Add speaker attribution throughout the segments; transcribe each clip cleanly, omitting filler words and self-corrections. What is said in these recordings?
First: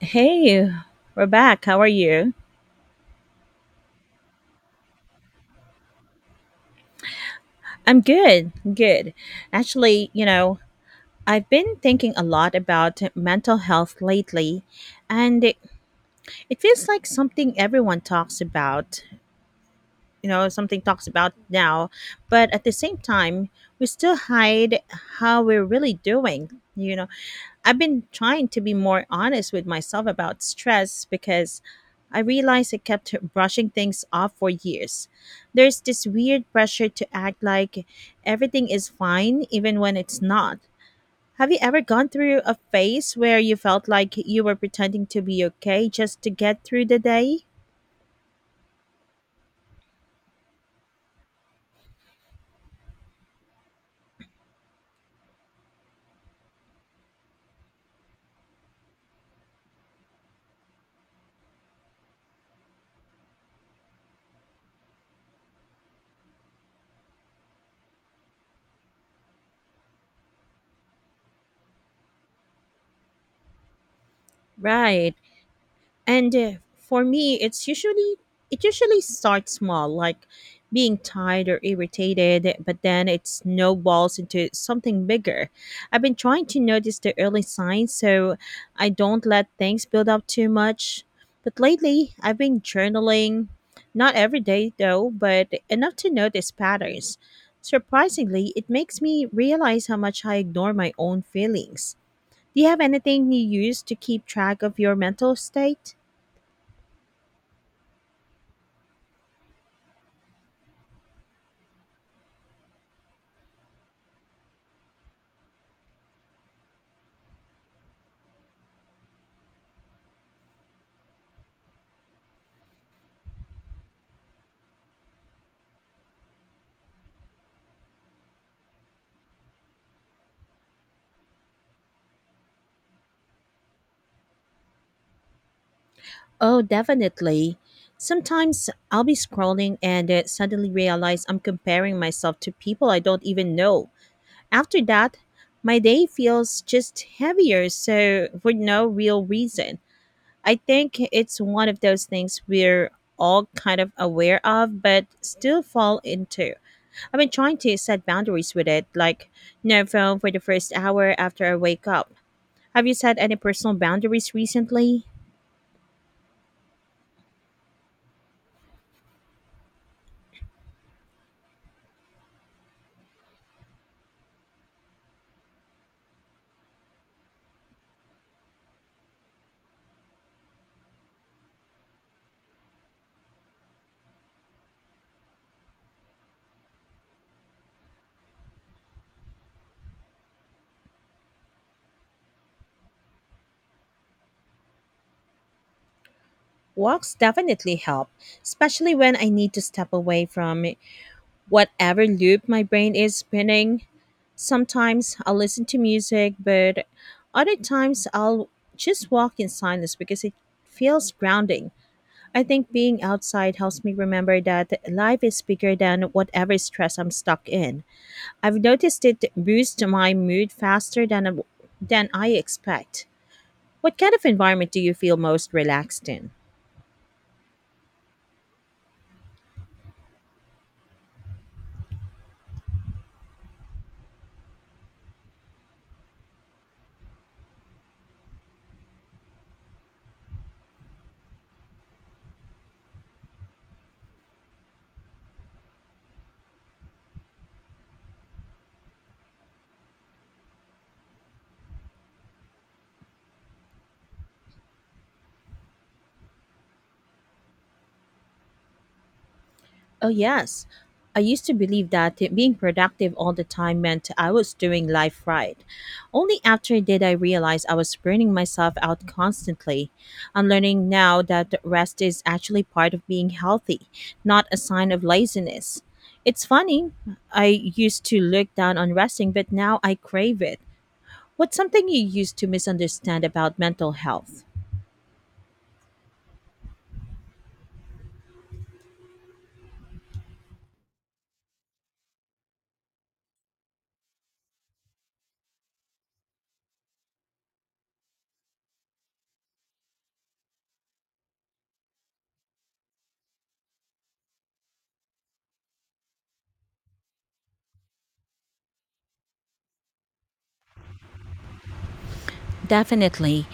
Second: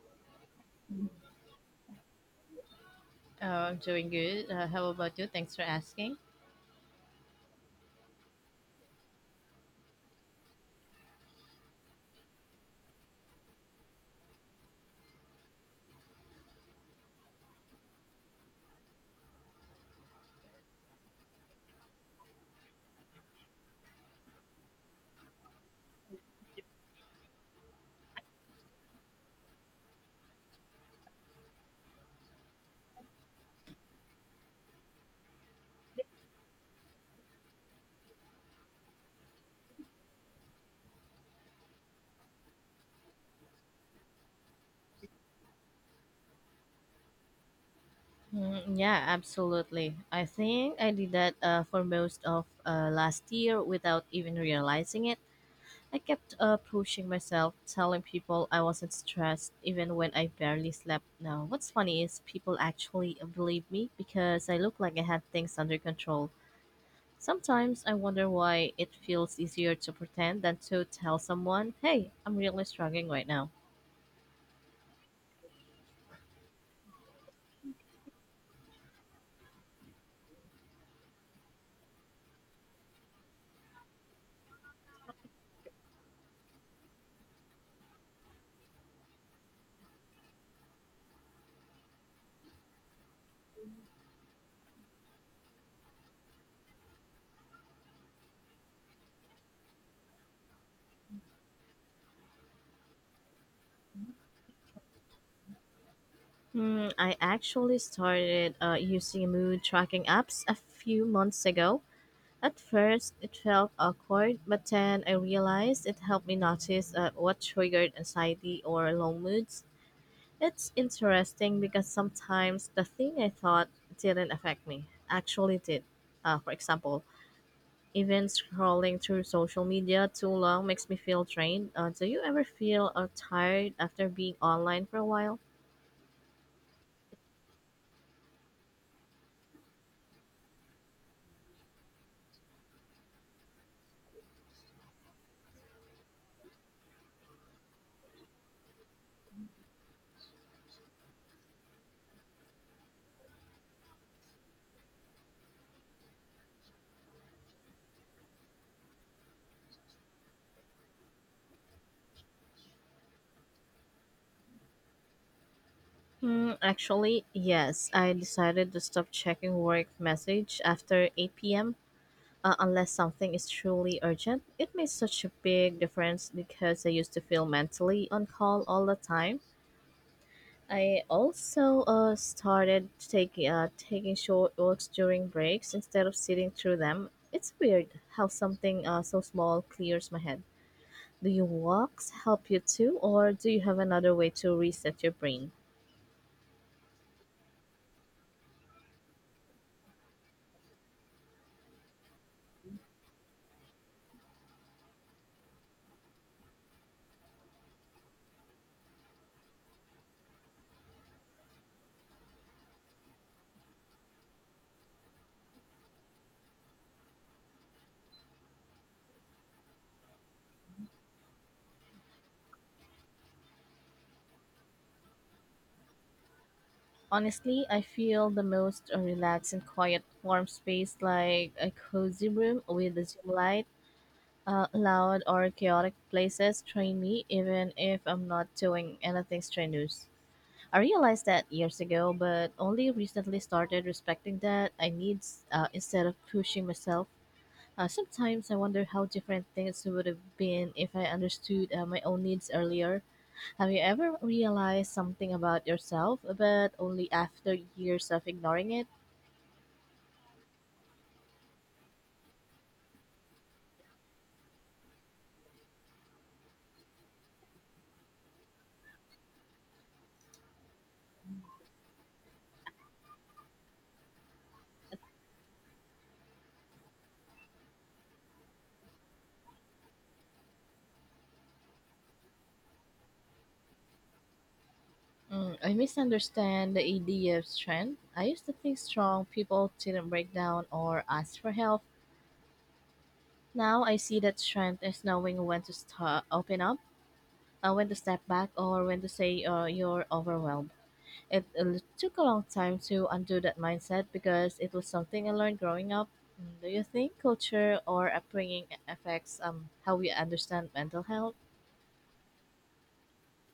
Speaker 1: Hey, we're back. How are you?
Speaker 2: Oh, I'm doing good. How about you? Thanks for asking.
Speaker 1: I'm good. I'm good. Actually, I've been thinking a lot about mental health lately, and it feels like something everyone talks about, you know, something talks about now, but at the same time, we still hide how we're really doing. You know, I've been trying to be more honest with myself about stress because I realized I kept brushing things off for years. There's this weird pressure to act like everything is fine even when it's not. Have you ever gone through a phase where you felt like you were pretending to be okay just to get through the day?
Speaker 2: Yeah, absolutely. I think I did that for most of last year without even realizing it. I kept pushing myself, telling people I wasn't stressed even when I barely slept. Now, what's funny is people actually believe me because I look like I had things under control. Sometimes I wonder why it feels easier to pretend than to tell someone, hey, I'm really struggling right now.
Speaker 1: Right. And For me, it usually starts small, like being tired or irritated, but then it snowballs into something bigger. I've been trying to notice the early signs so I don't let things build up too much. But lately, I've been journaling, not every day though, but enough to notice patterns. Surprisingly, it makes me realize how much I ignore my own feelings. Do you have anything you use to keep track of your mental state?
Speaker 2: I actually started using mood tracking apps a few months ago. At first, it felt awkward, but then I realized it helped me notice what triggered anxiety or low moods. It's interesting because sometimes the thing I thought didn't affect me actually did. For example, even scrolling through social media too long makes me feel drained. Do you ever feel tired after being online for a while?
Speaker 1: Oh, definitely. Sometimes I'll be scrolling and suddenly realize I'm comparing myself to people I don't even know. After that, my day feels just heavier, so for no real reason. I think it's one of those things we're all kind of aware of, but still fall into. I've been trying to set boundaries with it, like no phone for the first hour after I wake up. Have you set any personal boundaries recently?
Speaker 2: Actually, yes. I decided to stop checking work message after 8 p.m. Unless something is truly urgent. It made such a big difference because I used to feel mentally on call all the time. I also started taking short walks during breaks instead of sitting through them. It's weird how something so small clears my head. Do your walks help you too, or do you have another way to reset your brain?
Speaker 1: Walks definitely help, especially when I need to step away from whatever loop my brain is spinning. Sometimes I'll listen to music, but other times I'll just walk in silence because it feels grounding. I think being outside helps me remember that life is bigger than whatever stress I'm stuck in. I've noticed it boosts my mood faster than I expect. What kind of environment do you feel most relaxed in?
Speaker 2: Honestly, I feel the most relaxed in quiet warm space like a cozy room with a dim light. Loud or chaotic places train me even if I'm not doing anything strenuous. I realized that years ago, but only recently started respecting that I need instead of pushing myself. Sometimes I wonder how different things would have been if I understood my own needs earlier. Have you ever realized something about yourself, but only after years of ignoring it?
Speaker 1: Oh, yes. I used to believe that being productive all the time meant I was doing life right. Only after did I realize I was burning myself out constantly. I'm learning now that rest is actually part of being healthy, not a sign of laziness. It's funny, I used to look down on resting, but now I crave it. What's something you used to misunderstand about mental health?
Speaker 2: I misunderstand the idea of strength. I used to think strong people didn't break down or ask for help. Now I see that strength is knowing when to stop, open up, when to step back, or when to say you're overwhelmed. It took a long time to undo that mindset because it was something I learned growing up. Do you think culture or upbringing affects how we understand mental health?
Speaker 1: Definitely.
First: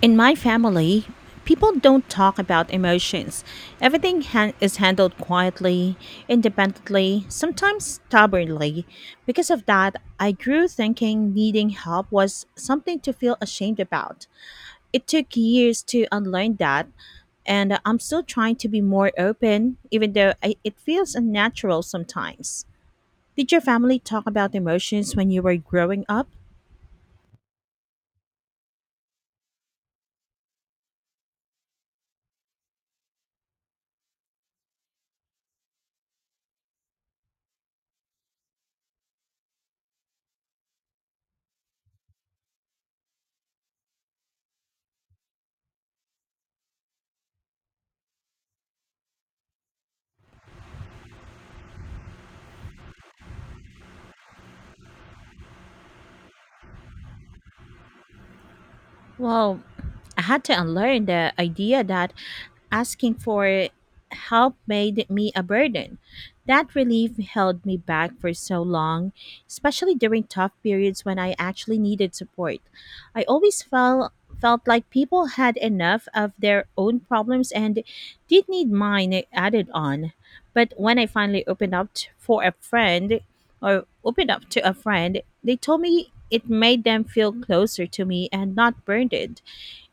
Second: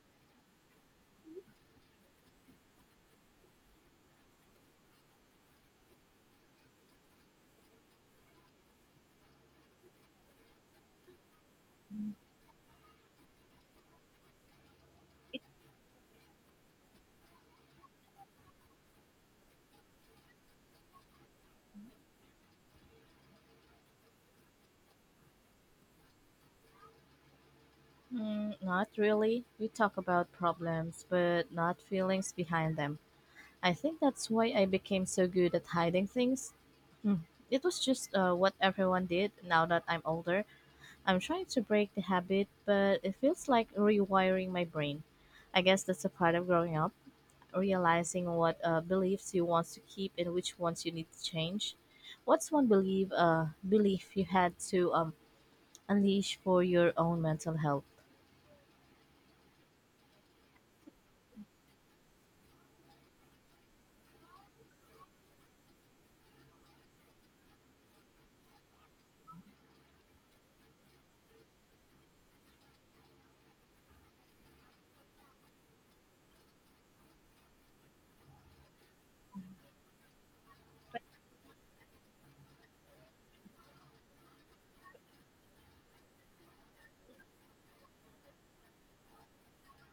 Speaker 1: In my family, people don't talk about emotions. Everything is handled quietly, independently, sometimes stubbornly. Because of that, I grew thinking needing help was something to feel ashamed about. It took years to unlearn that, and I'm still trying to be more open, even though it feels unnatural sometimes. Did your family talk about emotions when you were growing up?
Speaker 2: Not really. We talk about problems, but not feelings behind them. I think that's why I became so good at hiding things. Mm, It was just what everyone did now that I'm older. I'm trying to break the habit, but it feels like rewiring my brain. I guess that's a part of growing up, realizing what beliefs you want to keep and which ones you need to change. What's one belief you had to unleash for your own mental health?
Speaker 1: Well, I had to unlearn the idea that asking for help made me a burden. That relief held me back for so long, especially during tough periods when I actually needed support. I always felt like people had enough of their own problems and did need mine added on. But when I finally opened up to a friend, they told me it made them feel closer to me and not burdened.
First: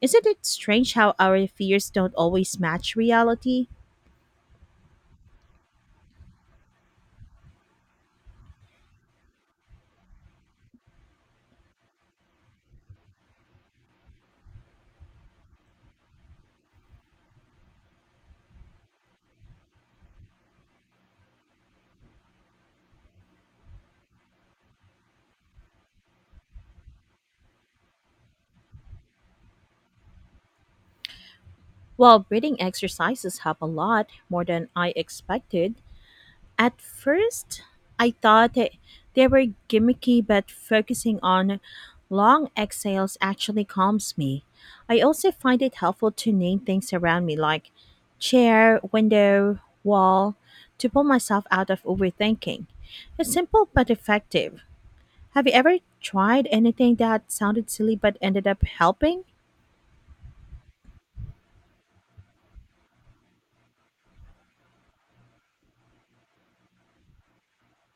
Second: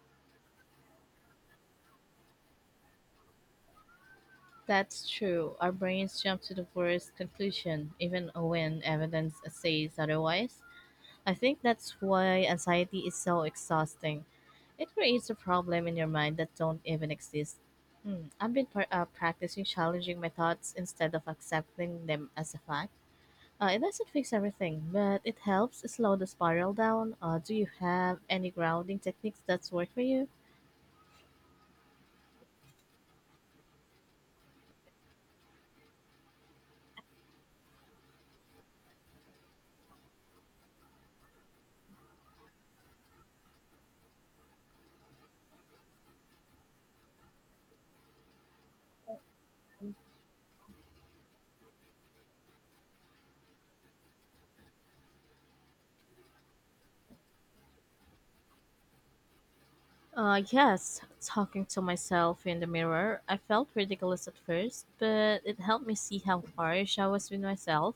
Speaker 1: Isn't it strange how our fears don't always match reality?
Speaker 2: That's true. Our brains jump to the worst conclusion, even when evidence says otherwise. I think that's why anxiety is so exhausting. It creates a problem in your mind that don't even exist. I've been practicing challenging my thoughts instead of accepting them as a fact. It doesn't fix everything, but it helps slow the spiral down. Do you have any grounding techniques that's work for you?
Speaker 1: Well, breathing exercises help a lot more than I expected. At first, I thought that they were gimmicky, but focusing on long exhales actually calms me. I also find it helpful to name things around me like chair, window, wall to pull myself out of overthinking. It's simple but effective. Have you ever tried anything that sounded silly but ended up helping?
Speaker 2: Yes, talking to myself in the mirror, I felt ridiculous at first, but it helped me see how harsh I was with myself.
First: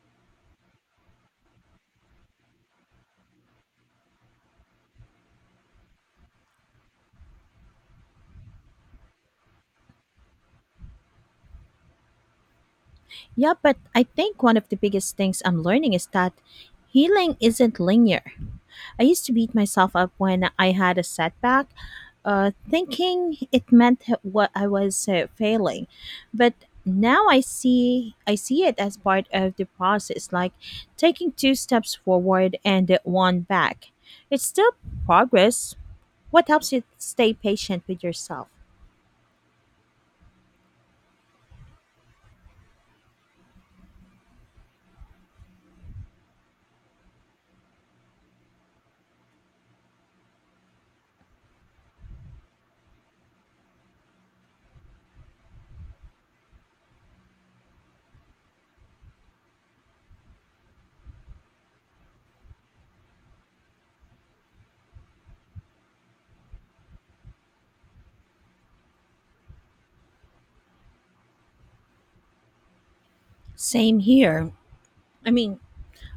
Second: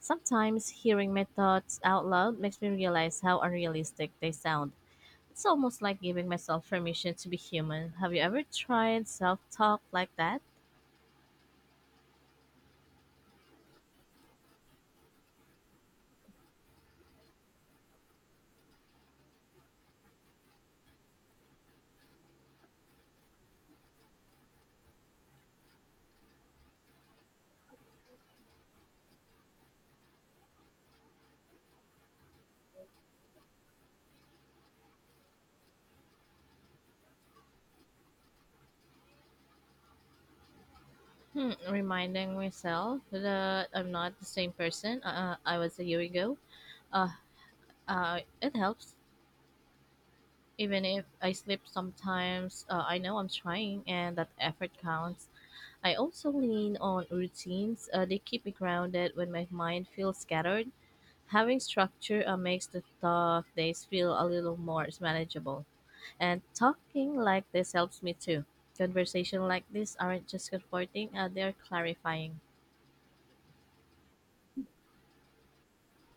Speaker 2: Sometimes hearing my thoughts out loud makes me realize how unrealistic they sound. It's almost like giving myself permission to be human. Have you ever tried self talk like that?
Speaker 1: Yeah, but I think one of the biggest things I'm learning is that healing isn't linear. I used to beat myself up when I had a setback, thinking it meant what I was failing. But now I see it as part of the process, like taking two steps forward and one back. It's still progress. What helps you stay patient with yourself?
Speaker 2: Reminding myself that I'm not the same person I was a year ago. Uh, it helps. Even if I slip sometimes, I know I'm trying and that effort counts. I also lean on routines. They keep me grounded when my mind feels scattered. Having structure makes the tough days feel a little more manageable. And talking like this helps me too. Conversation like this aren't just comforting, they're clarifying.
Speaker 1: Same here. I mean,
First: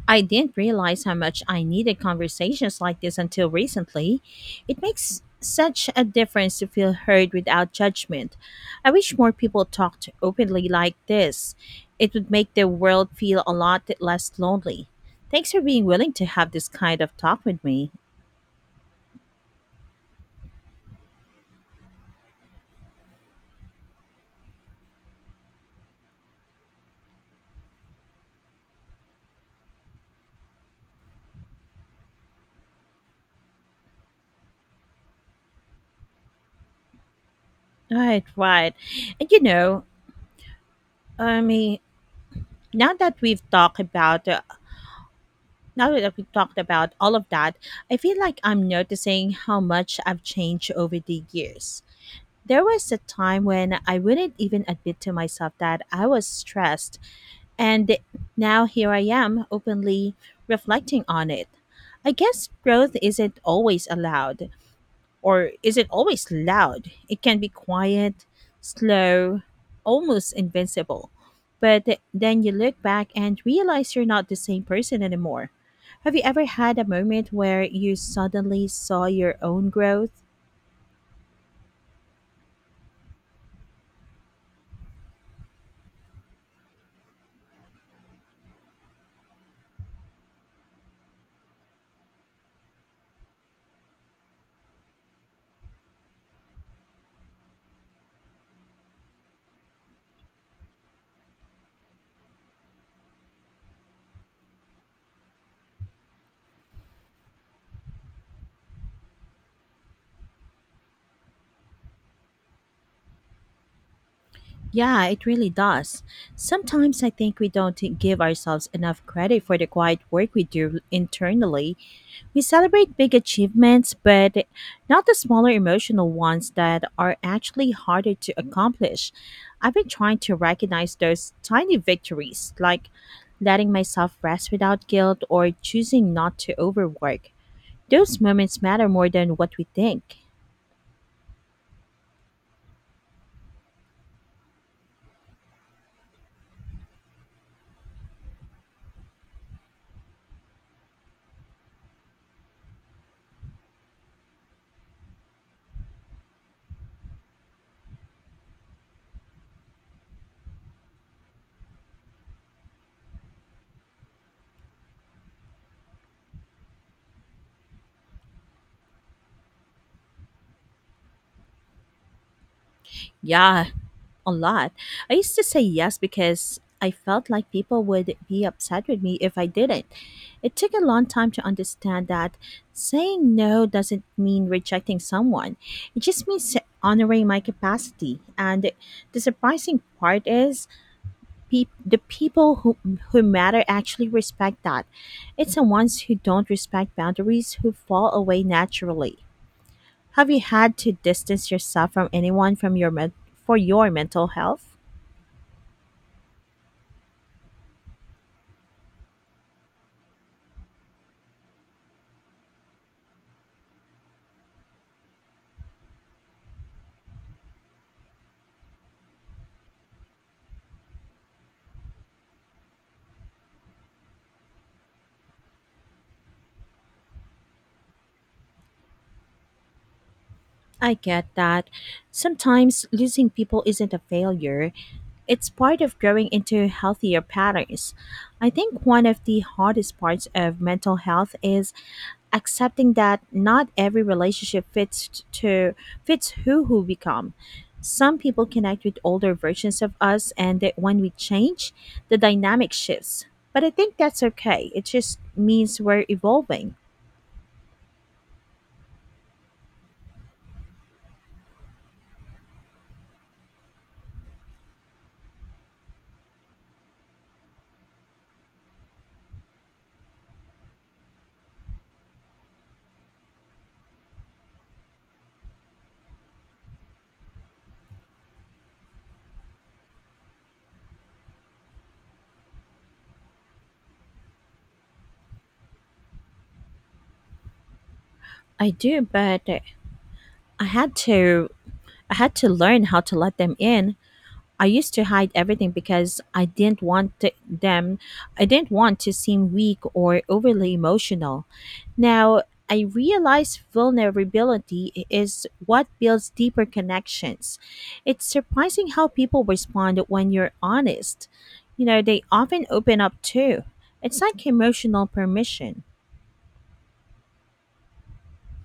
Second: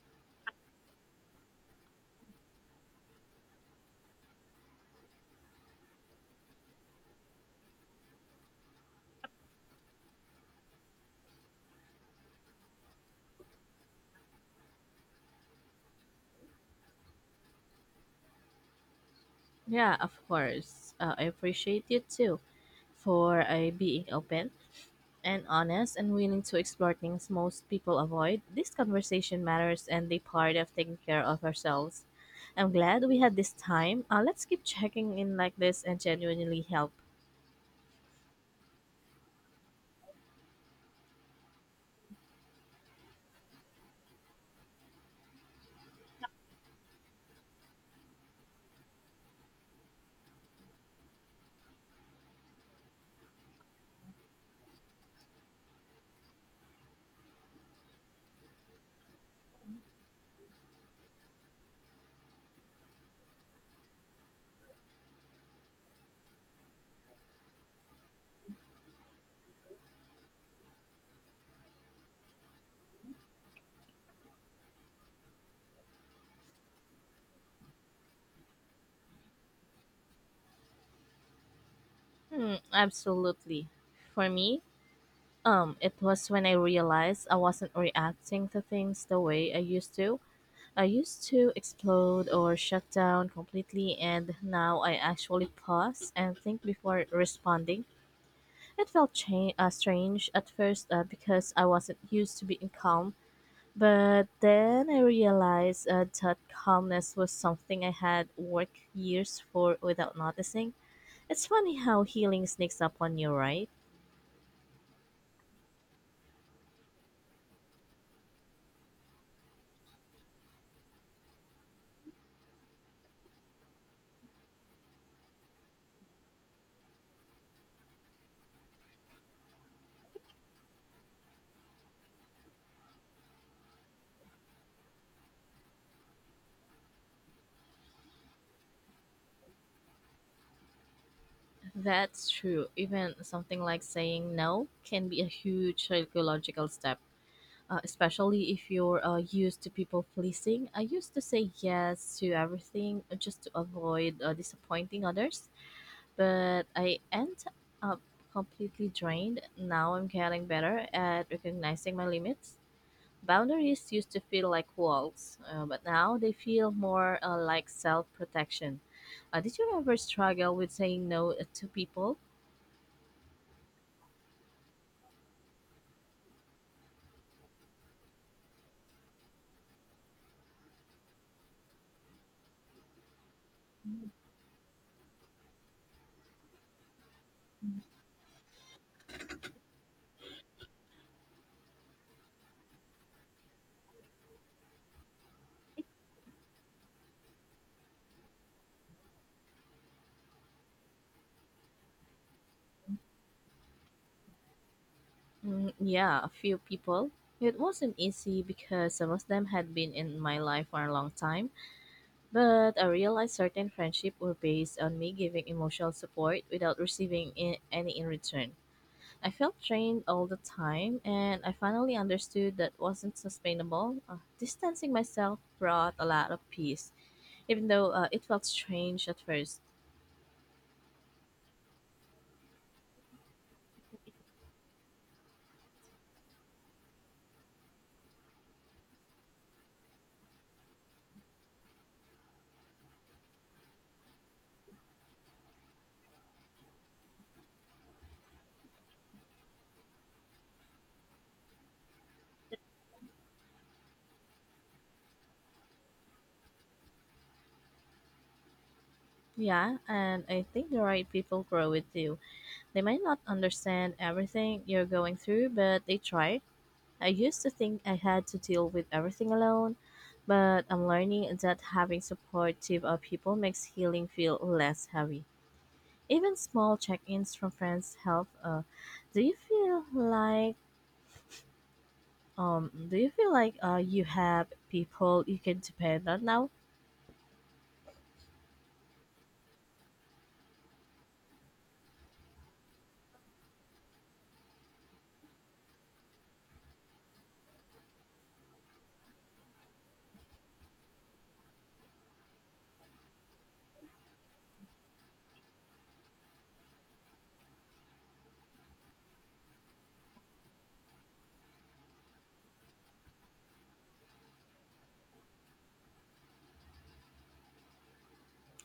Speaker 1: I didn't realize how much I needed conversations like this until recently. It makes such a difference to feel heard without judgment. I wish more people talked openly like this. It would make the world feel a lot less lonely. Thanks for being willing to have this kind of talk with me.
Speaker 2: Yeah, of course. I appreciate you too for being open and honest and willing to explore things most people avoid, this conversation matters and the part of taking care of ourselves. I'm glad we had this time. Let's keep checking in like this and genuinely help.
Speaker 1: Right, right. And you know, I mean, now that we've talked about uh, now that we've talked about all of that, I feel like I'm noticing how much I've changed over the years. There was a time when I wouldn't even admit to myself that I was stressed, and now here I am openly reflecting on it. I guess growth isn't always loud. It can be quiet, slow, almost invincible. But then you look back and realize you're not the same person anymore. Have you ever had a moment where you suddenly saw your own growth?
Speaker 2: Absolutely. For me, it was when I realized I wasn't reacting to things the way I used to. I used to explode or shut down completely, and now I actually pause and think before responding. It felt strange at first because I wasn't used to being calm, but then I realized that calmness was something I had worked years for without noticing. It's funny how healing sneaks up on you, right?
Speaker 1: Yeah, it really does. Sometimes I think we don't give ourselves enough credit for the quiet work we do internally. We celebrate big achievements, but not the smaller emotional ones that are actually harder to accomplish. I've been trying to recognize those tiny victories, like letting myself rest without guilt or choosing not to overwork. Those moments matter more than what we think.
Speaker 2: That's true. Even something like saying no can be a huge psychological step. Especially if you're used to people pleasing. I used to say yes to everything just to avoid disappointing others but I end up completely drained. Now I'm getting better at recognizing my limits. Boundaries used to feel like walls, but now they feel more like self protection. Did you ever struggle with saying no to people?
Speaker 1: Yeah, a lot. I used to say yes because I felt like people would be upset with me if I didn't. It took a long time to understand that saying no doesn't mean rejecting someone, it just means honoring my capacity. And the surprising part is pe- the people who, who matter actually respect that. It's the ones who don't respect boundaries who fall away naturally. Have you had to distance yourself from anyone for your mental health?
Speaker 2: Yeah, a few people. It wasn't easy because some of them had been in my life for a long time, but I realized certain friendships were based on me giving emotional support without receiving any in return. I felt drained all the time, and I finally understood that wasn't sustainable. Distancing myself brought a lot of peace, even though it felt strange at first.
Speaker 1: I get that. Sometimes losing people isn't a failure. It's part of growing into healthier patterns. I think one of the hardest parts of mental health is accepting that not every relationship fits t- to fits who we become. Some people connect with older versions of us and that when we change, the dynamic shifts. But I think that's okay. It just means we're evolving.
Speaker 2: Yeah, and I think the right people grow with you. They might not understand everything you're going through, but they try. I used to think I had to deal with everything alone, but I'm learning that having supportive people makes healing feel less heavy. Even small check-ins from friends help. Do you feel like do you feel like you have people you can depend on now?
Speaker 1: I do, but I had to I had to learn how to let them in. I used to hide everything because I didn't want to seem weak or overly emotional. Now, I realize vulnerability is what builds deeper connections. It's surprising how people respond when you're honest. You know, they often open up too. It's like emotional permission.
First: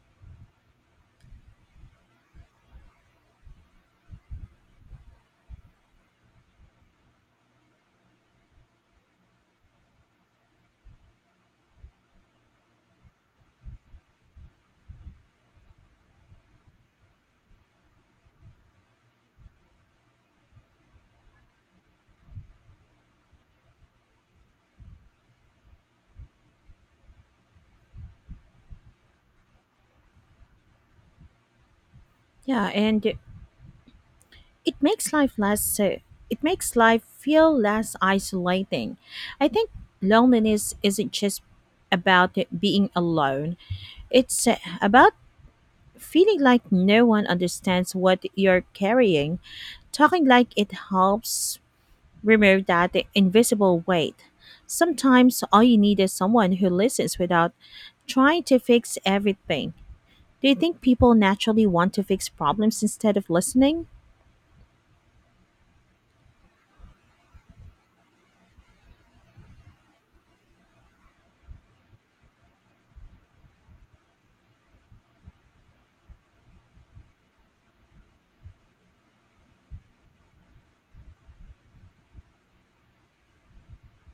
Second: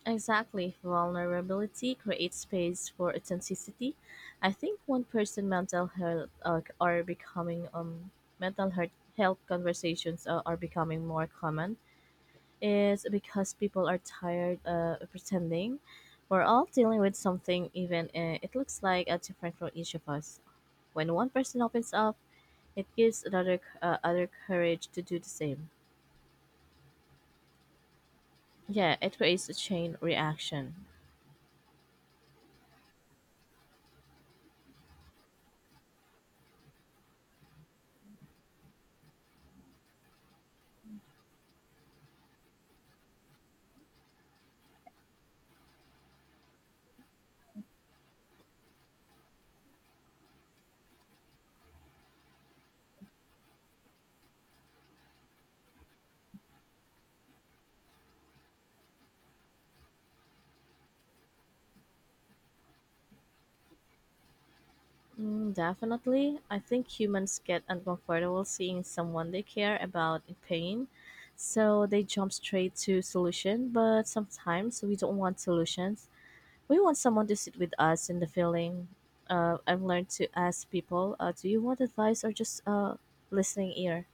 Speaker 2: Exactly. Vulnerability creates space for authenticity. I think one person mental health are becoming mental health conversations are becoming more common is because people are tired of pretending. We're all dealing with something, even it looks like different for each of us. When one person opens up, it gives another other courage to do the same. Yeah, it creates a chain reaction.
Speaker 1: Yeah, and it makes life less uh, it makes life feel less isolating. I think loneliness isn't just about it being alone. It's about feeling like no one understands what you're carrying. Talking like it helps remove that invisible weight. Sometimes all you need is someone who listens without trying to fix everything. Do you think people naturally want to fix problems instead of listening?
Speaker 2: Definitely, I think humans get uncomfortable seeing someone they care about in pain, so they jump straight to solution. But sometimes we don't want solutions. We want someone to sit with us in the feeling. I've learned to ask people, "Do you want advice or just listening ear?"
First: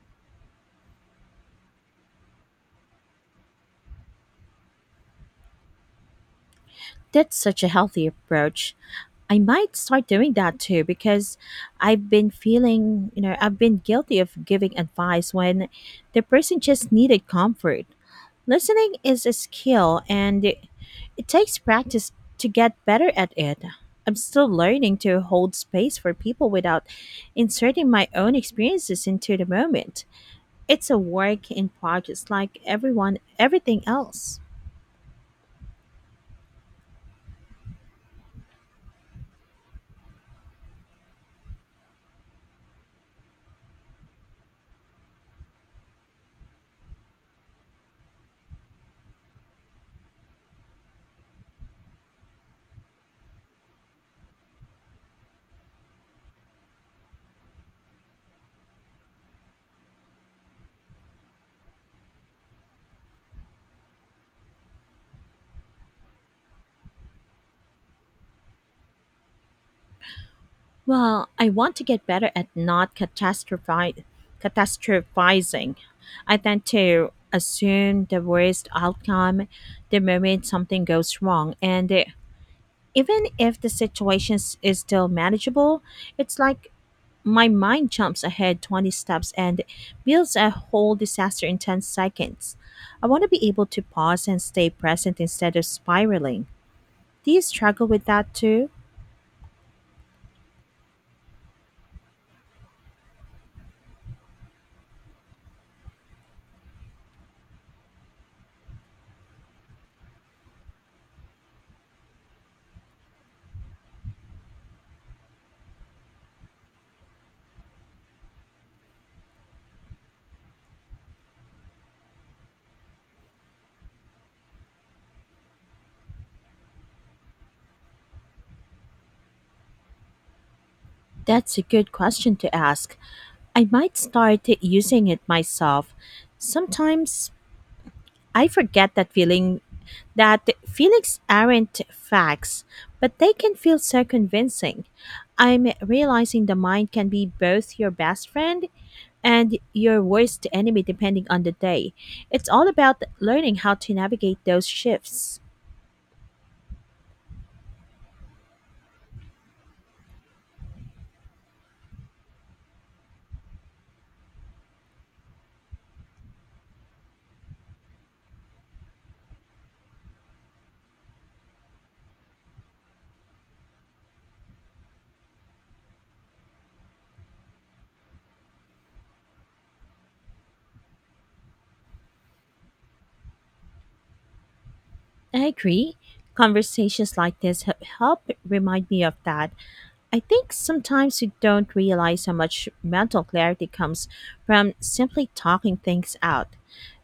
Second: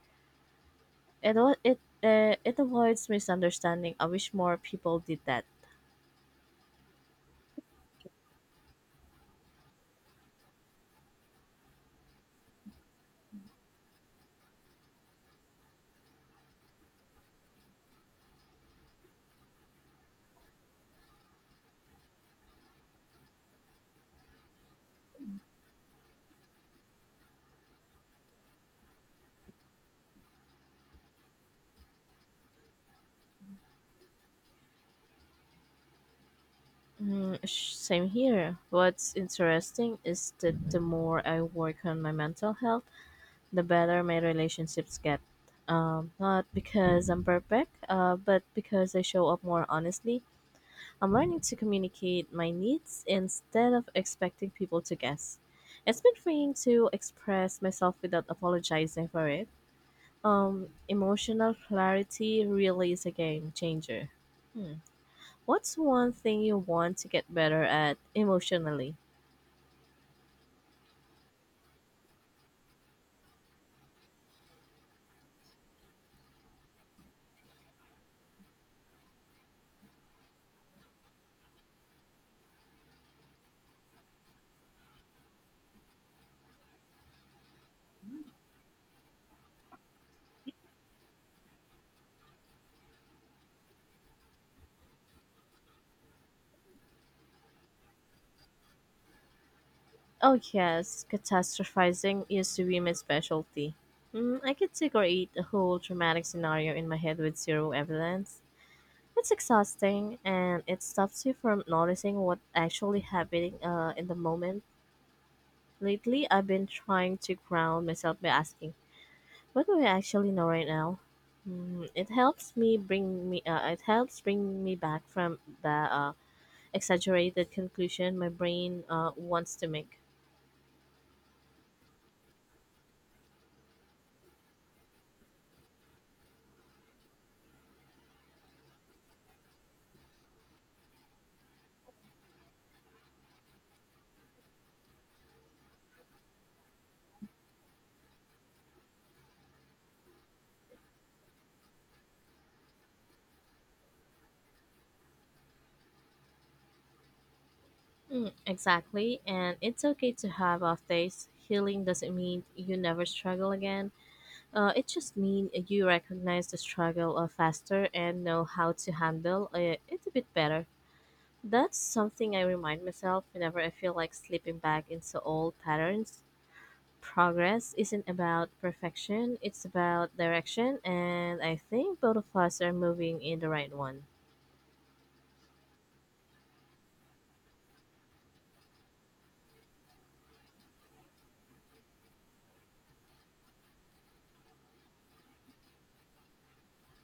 Speaker 2: It wa- it it avoids misunderstanding. I wish more people did that.
Speaker 1: That's such a healthy approach. I might start doing that too because I've been feeling, I've been guilty of giving advice when the person just needed comfort. Listening is a skill and it takes practice to get better at it. I'm still learning to hold space for people without inserting my own experiences into the moment. It's a work in progress like everyone everything else.
Speaker 2: Same here. What's interesting is that the more I work on my mental health, the better my relationships get. Not because I'm perfect, but because I show up more honestly. I'm learning to communicate my needs instead of expecting people to guess. It's been freeing to express myself without apologizing for it. Emotional clarity really is a game changer. Hmm. What's one thing you want to get better at emotionally?
Speaker 1: Well, I want to get better at not catastrophizing. I tend to assume the worst outcome the moment something goes wrong. And even if the is still manageable, it's like my mind jumps ahead 20 steps and builds a whole disaster in 10 seconds. I want to be able to pause and stay present instead of spiraling. Do you struggle with that too?
Speaker 2: Oh yes, catastrophizing used to be my specialty. I could decorate a whole dramatic scenario in my head with zero evidence. It's exhausting, and it stops you from noticing what actually happening in the moment. Lately, I've been trying to ground myself by asking, what do I actually know right now? Mm, it helps me bring me. It helps bring me back from the exaggerated conclusion my brain wants to make.
Speaker 1: That's a good question to ask. I might start using it myself. Sometimes I forget that feeling that feelings aren't facts, but they can feel so convincing. I'm realizing the mind can be both your best friend and your worst enemy depending on the day. It's all about learning how to navigate those shifts.
Speaker 2: Exactly, and it's okay to have off days. Healing doesn't mean you never struggle again. It just means you recognize the struggle faster and know how to handle it a bit better. That's something I remind myself whenever I feel like slipping back into old patterns. Progress isn't about perfection, it's about direction, and I think both of us are moving in the right one.
Speaker 1: I agree. Conversations like help remind me of that. I think sometimes you don't realize how much mental clarity comes from simply talking things out.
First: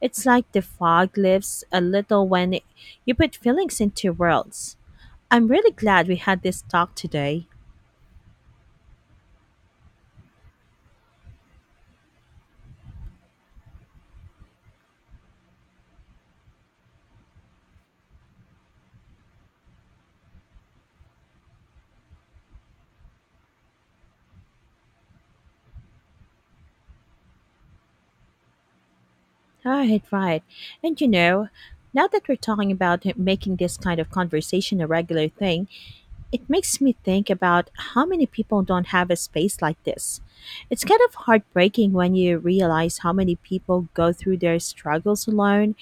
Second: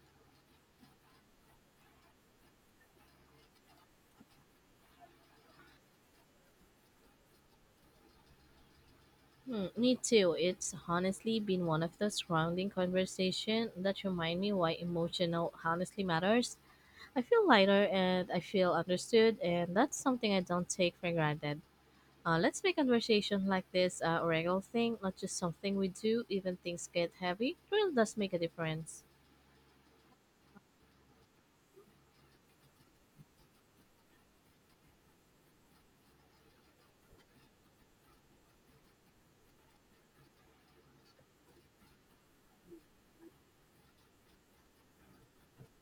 Speaker 1: It's like the fog lifts a little when you put feelings into words. I'm really glad we had this talk today.
Speaker 2: Me too. It's honestly been one of those grounding conversations that remind me why emotional honestly matters. I feel lighter and I feel understood, and that's something I don't take for granted. Let's make conversation like this a regular thing, not just something we do, even things get heavy. It really does make a difference.
Speaker 1: Right, right. And you know, now that we're talking about making this kind of conversation a regular thing, it makes me think about how many people don't have a space like this. It's kind of heartbreaking when you realize how many people go through their struggles alone,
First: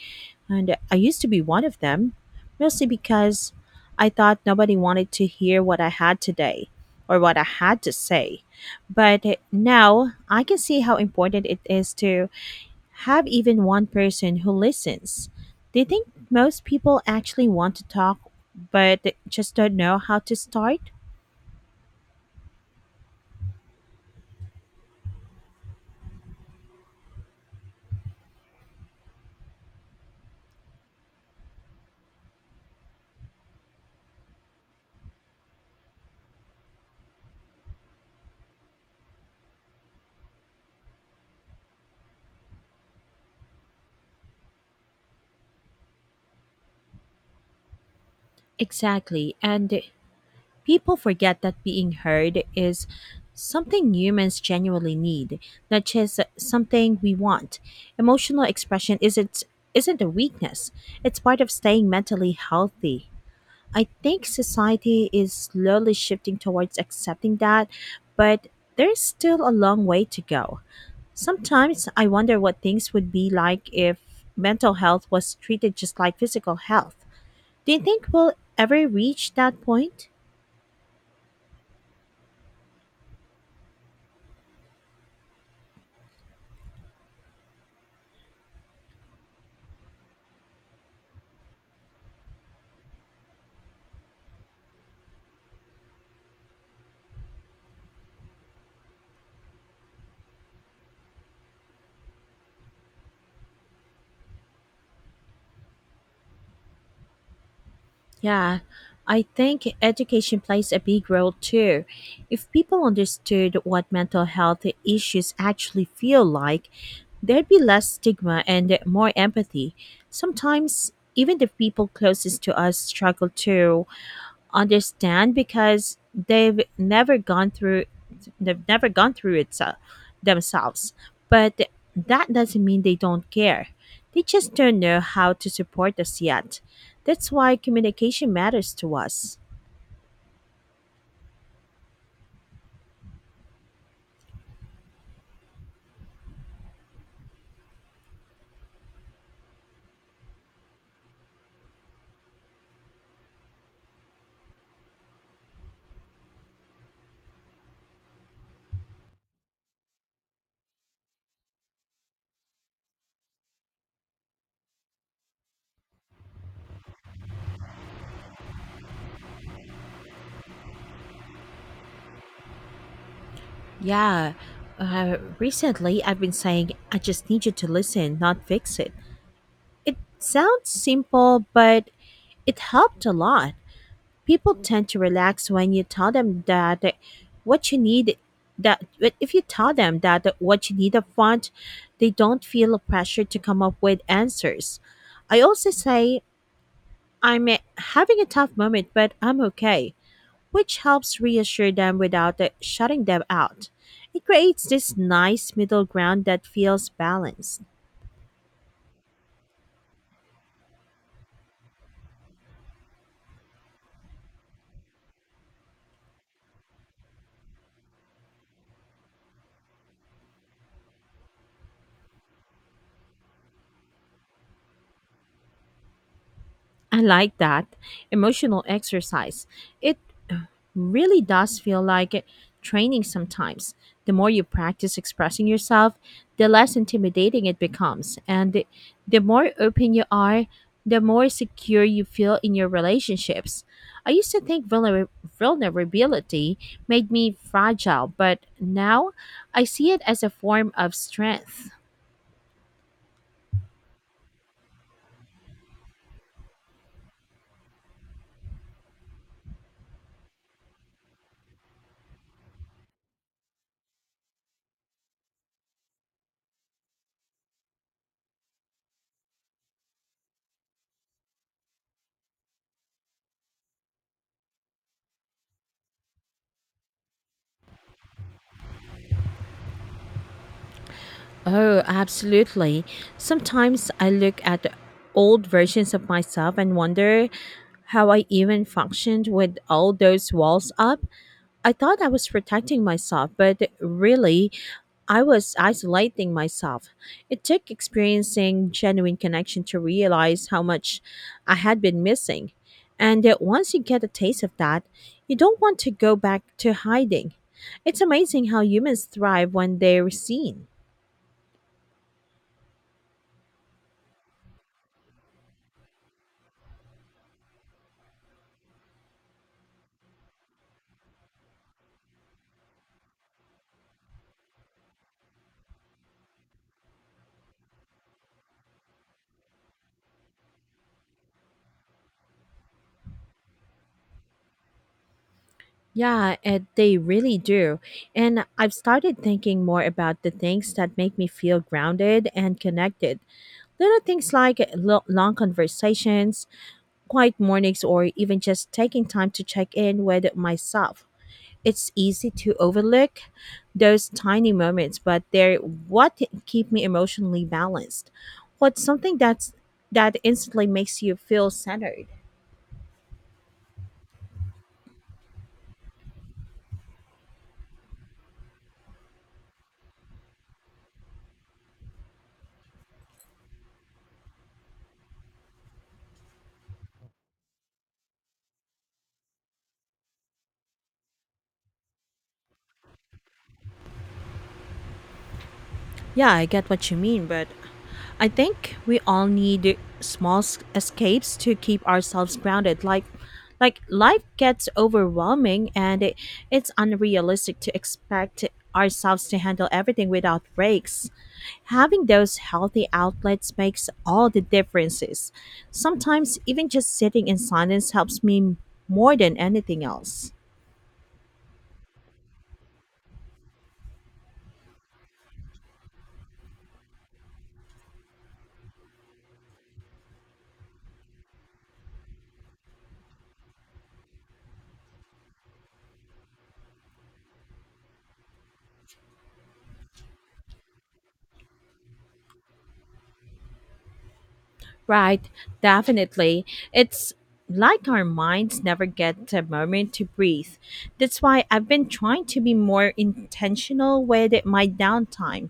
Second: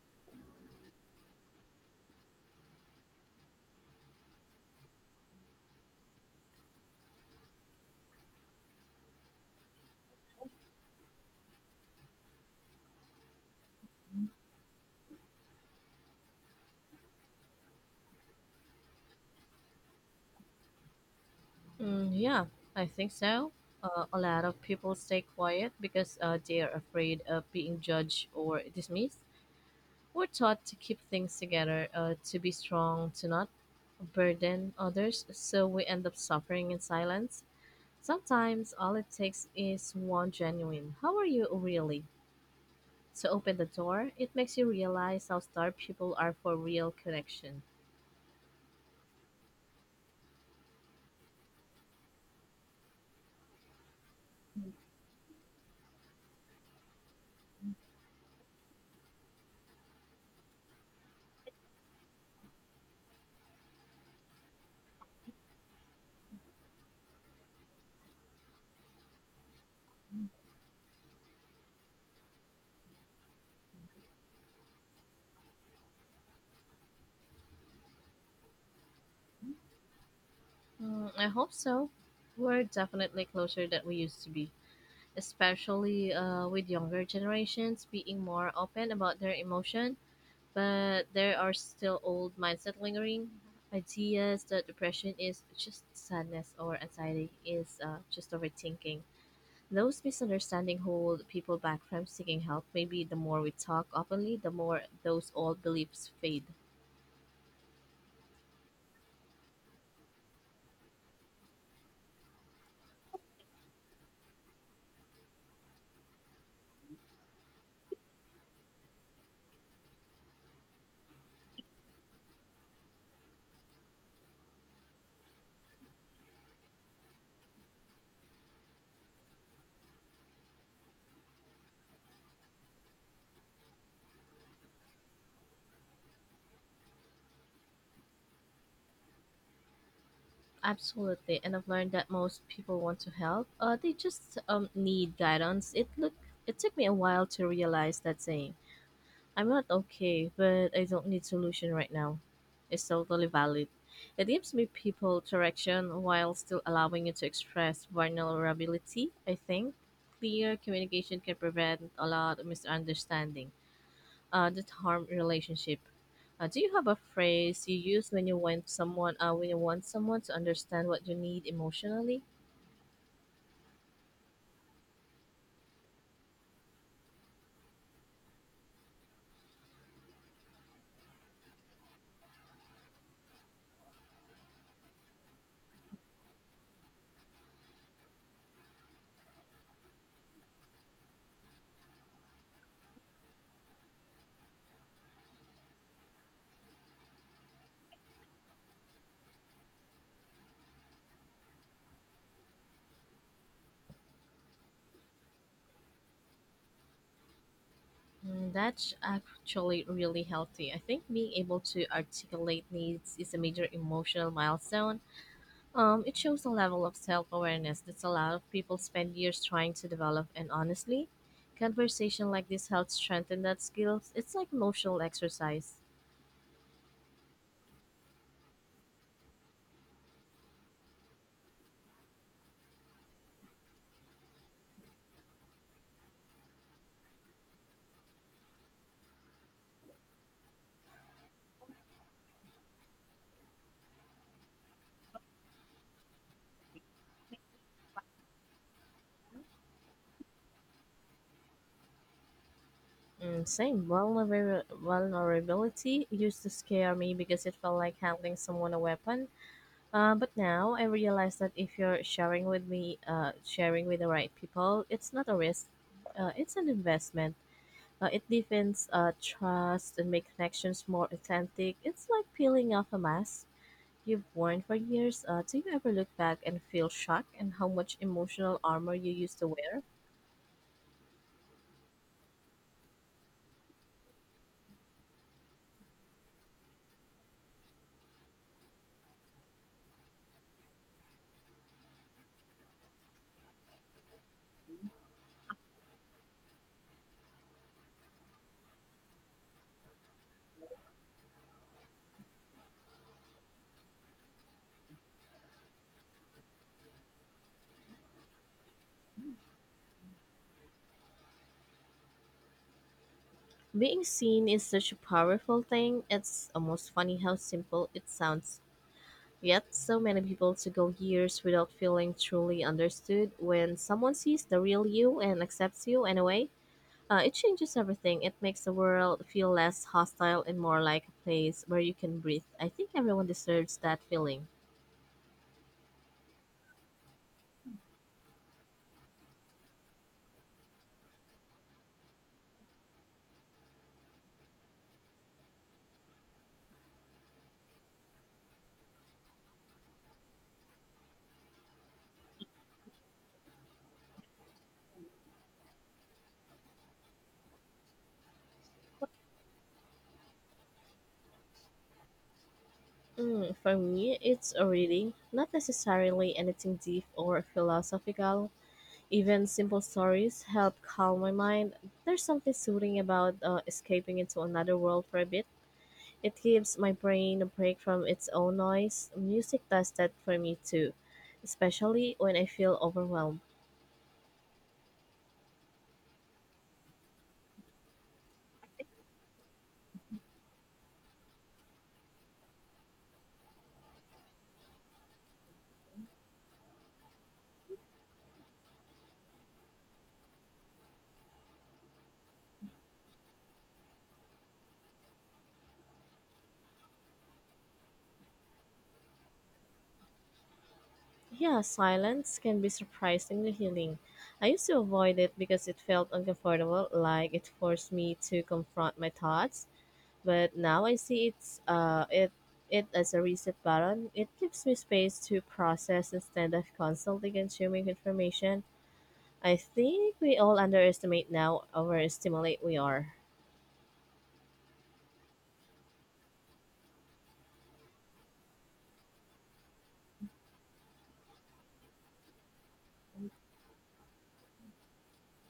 Speaker 1: and I used to be one of them, mostly because I thought nobody wanted to hear what I had to say. But now I can see how important it is to have even one person who listens. Do you think most people actually want to talk but just don't know how to start?
Speaker 2: Yeah, I think so. A lot of people stay quiet because they are afraid of being judged or dismissed. We're taught to keep things together, to be strong, to not burden others, so we end up suffering in silence. Sometimes all it takes is one genuine, how are you really? To open the door. It makes you realize how starved people are for real connection.
Speaker 1: Exactly. And people forget that being heard is something humans genuinely need, not just something we want. Emotional expression isn't a weakness. It's part of staying mentally healthy. I think society is slowly shifting towards accepting that, but there's still a long way to go. Sometimes I wonder what things would be like if mental health was treated just like physical health. Do you think we'll ever reach that point?
Speaker 2: Mm, I hope so. We're definitely closer than we used to be, especially with younger generations being more open about their emotion, but there are still old mindset lingering ideas that depression is just sadness or anxiety is just overthinking. Those misunderstandings hold people back from seeking help. Maybe the more we talk openly, the more those old beliefs fade.
Speaker 1: Yeah, I think education plays a big role too. If people understood what mental health issues actually feel like, there'd be less stigma and more empathy. Sometimes, even the people closest to us struggle too understand because they've never gone through they've never gone through themselves, but that doesn't mean they don't care. They just don't know how to support us yet. That's why communication matters to us.
Speaker 2: Absolutely, and I've learned that most people want to help. They just need guidance. It took me a while to realize that saying, I'm not okay, but I don't need solution right now, it's totally valid. It gives me people direction while still allowing you to express vulnerability, I think. Clear communication can prevent a lot of misunderstanding that harm relationship. Do you have a phrase you use when you want someone when you want someone to understand what you need emotionally?
Speaker 1: Yeah, recently I've been saying I just need you to listen, not fix it. It sounds simple, but it helped a lot. People tend to relax when you tell them that what you need that but if you tell them that what you need up front, they don't feel a pressure to come up with answers. I also say I'm having a tough moment, but I'm okay, which helps reassure them without shutting them out. It creates this nice middle ground that feels balanced.
Speaker 2: Mm, that's actually really healthy. I think being able to articulate needs is a major emotional milestone. It shows a level of self awareness that a lot of people spend years trying to develop, and honestly, conversation like this helps strengthen that skills. It's like emotional exercise.
Speaker 1: I like that, emotional exercise. It really does feel like training sometimes. The more you practice expressing yourself, the less intimidating it becomes. And the more open you are, the more secure you feel in your relationships. I used to think vulnerability made me fragile, but now I see it as a form of strength.
Speaker 2: Mm, same. Vulnerability used to scare me because it felt like handing someone a weapon. But now I realize that if you're sharing with me, sharing with the right people, it's not a risk. It's an investment. It deepens trust and make connections more authentic. It's like peeling off a mask you've worn for years. Do you ever look back and feel shocked and how much emotional armor you used to wear?
Speaker 1: Oh, absolutely. Sometimes I look at old versions of myself and wonder how I even functioned with all those walls up. I thought I was protecting myself, but really, I was isolating myself. It took experiencing genuine connection to realize how much I had been missing. And that once you get a taste of that, you don't want to go back to hiding. It's amazing how humans thrive when they're seen.
Speaker 2: Being seen is such a powerful thing. It's almost funny how simple it sounds. Yet, so many people to go years without feeling truly understood. When someone sees the real you and accepts you anyway, it changes everything. It makes the world feel less hostile and more like a place where you can breathe. I think everyone deserves that feeling.
Speaker 1: Yeah, it, they really do. And I've started thinking more about the things that make me feel grounded and connected. Little things like long conversations, quiet mornings, or even just taking time to check in with myself. It's easy to overlook those tiny moments, but they're what keep me emotionally balanced. What's something that's that instantly makes you feel centered?
Speaker 2: Mm, for me, it's a reading, not necessarily anything deep or philosophical. Even simple stories help calm my mind. There's something soothing about escaping into another world for a bit. It gives my brain a break from its own noise. Music does that for me too, especially when I feel overwhelmed.
Speaker 1: Yeah, I get what you mean, but I think we all need small escapes to keep ourselves grounded. Like life gets overwhelming, and it's unrealistic to expect ourselves to handle everything without breaks. Having those healthy outlets makes all the differences. Sometimes even just sitting in silence helps me more than anything else.
Speaker 2: Yeah, silence can be surprisingly healing. I used to avoid it because it felt uncomfortable, like it forced me to confront my thoughts, but now I see it as a reset button. It gives me space to process instead of constantly consuming information. I think we all underestimate now overestimate we are.
Speaker 1: Right, definitely. It's like our minds never get a moment to breathe. That's why I've been trying to be more intentional with my downtime.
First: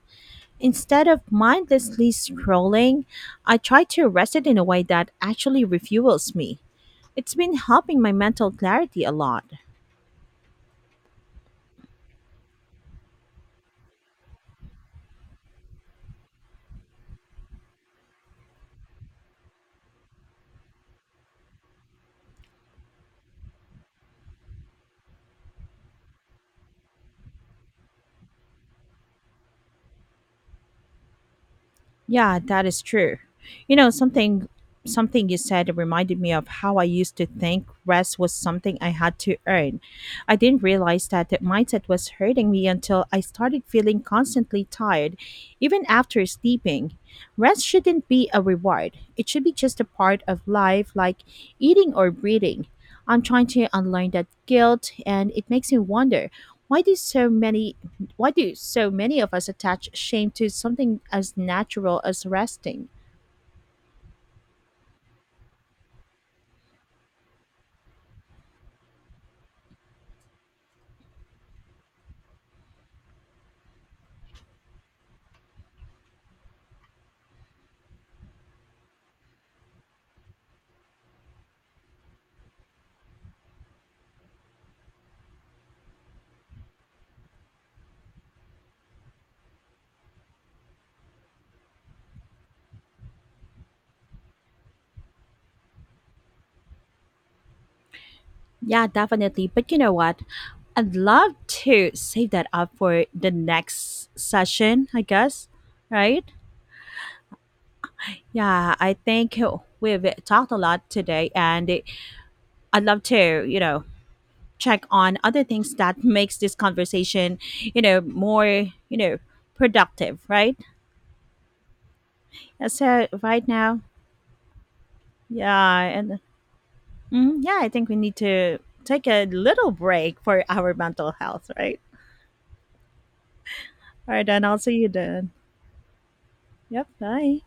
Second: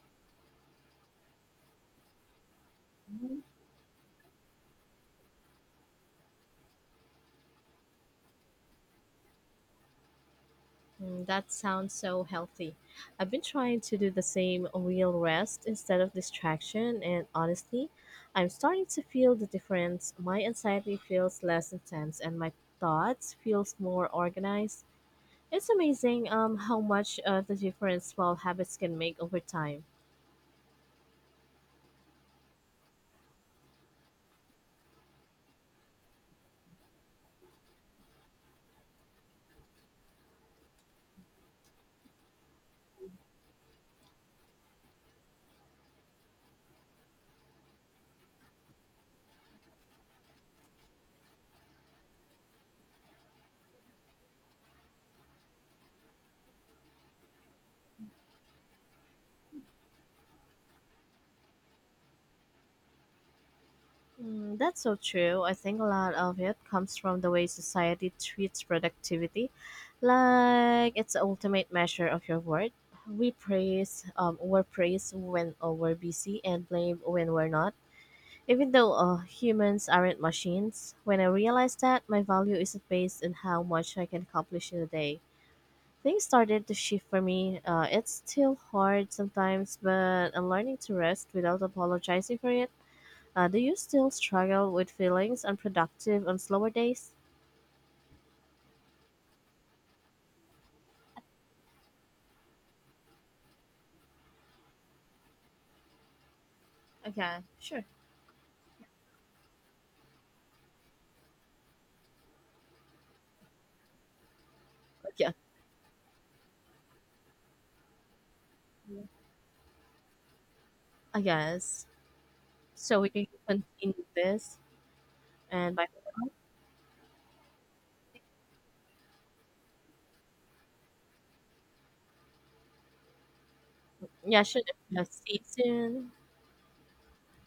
Speaker 1: Instead of mindlessly scrolling,
Speaker 2: Mm,
Speaker 1: I try to rest it in a way that actually refuels me. It's been helping my mental clarity a lot.
Speaker 2: that sounds so healthy. I've been trying to do the same, real rest instead of distraction, and honestly, I'm starting to feel the difference. My anxiety feels less intense, and my thoughts feels more organized. It's amazing how much of the different small habits can make over time.
Speaker 1: Yeah, that is true. You know, something you said reminded me of how I used to think rest was something I had to earn. I didn't realize that mindset was hurting me until I started feeling constantly tired even after sleeping. Rest shouldn't be a reward. It should be just a part of life, like eating or breathing. I'm trying to unlearn that guilt, and it makes me wonder why do so many why do so many of us attach shame to something as natural as resting?
Speaker 2: Mm, that's so true. I think a lot of it comes from the way society treats productivity, like it's the ultimate measure of your worth. We're praised when we're busy and blame when we're not. Even though humans aren't machines, when I realized that my value isn't based on how much I can accomplish in a day, things started to shift for me. It's still hard sometimes, but I'm learning to rest without apologizing for it. Do you still struggle with feelings unproductive on slower days?
Speaker 1: Yeah, definitely. But you know what? I'd love to save that up for the next session, I guess, right?
Speaker 2: Okay, sure.
Speaker 1: Yeah, I think we've talked a lot today, and I'd love to, you know, check on
Speaker 2: Yeah.
Speaker 1: other things that makes this conversation, you know, more, you
Speaker 2: Yeah.
Speaker 1: know, productive, right?
Speaker 2: I guess.
Speaker 1: And
Speaker 2: So
Speaker 1: so
Speaker 2: we can
Speaker 1: right now,
Speaker 2: continue this, and
Speaker 1: yeah,
Speaker 2: by.
Speaker 1: and yeah, I think we need to take a little break for our mental health, right? All right, then
Speaker 2: Yeah,
Speaker 1: I'll
Speaker 2: should
Speaker 1: see you then.
Speaker 2: see you soon.
Speaker 1: Yep, bye.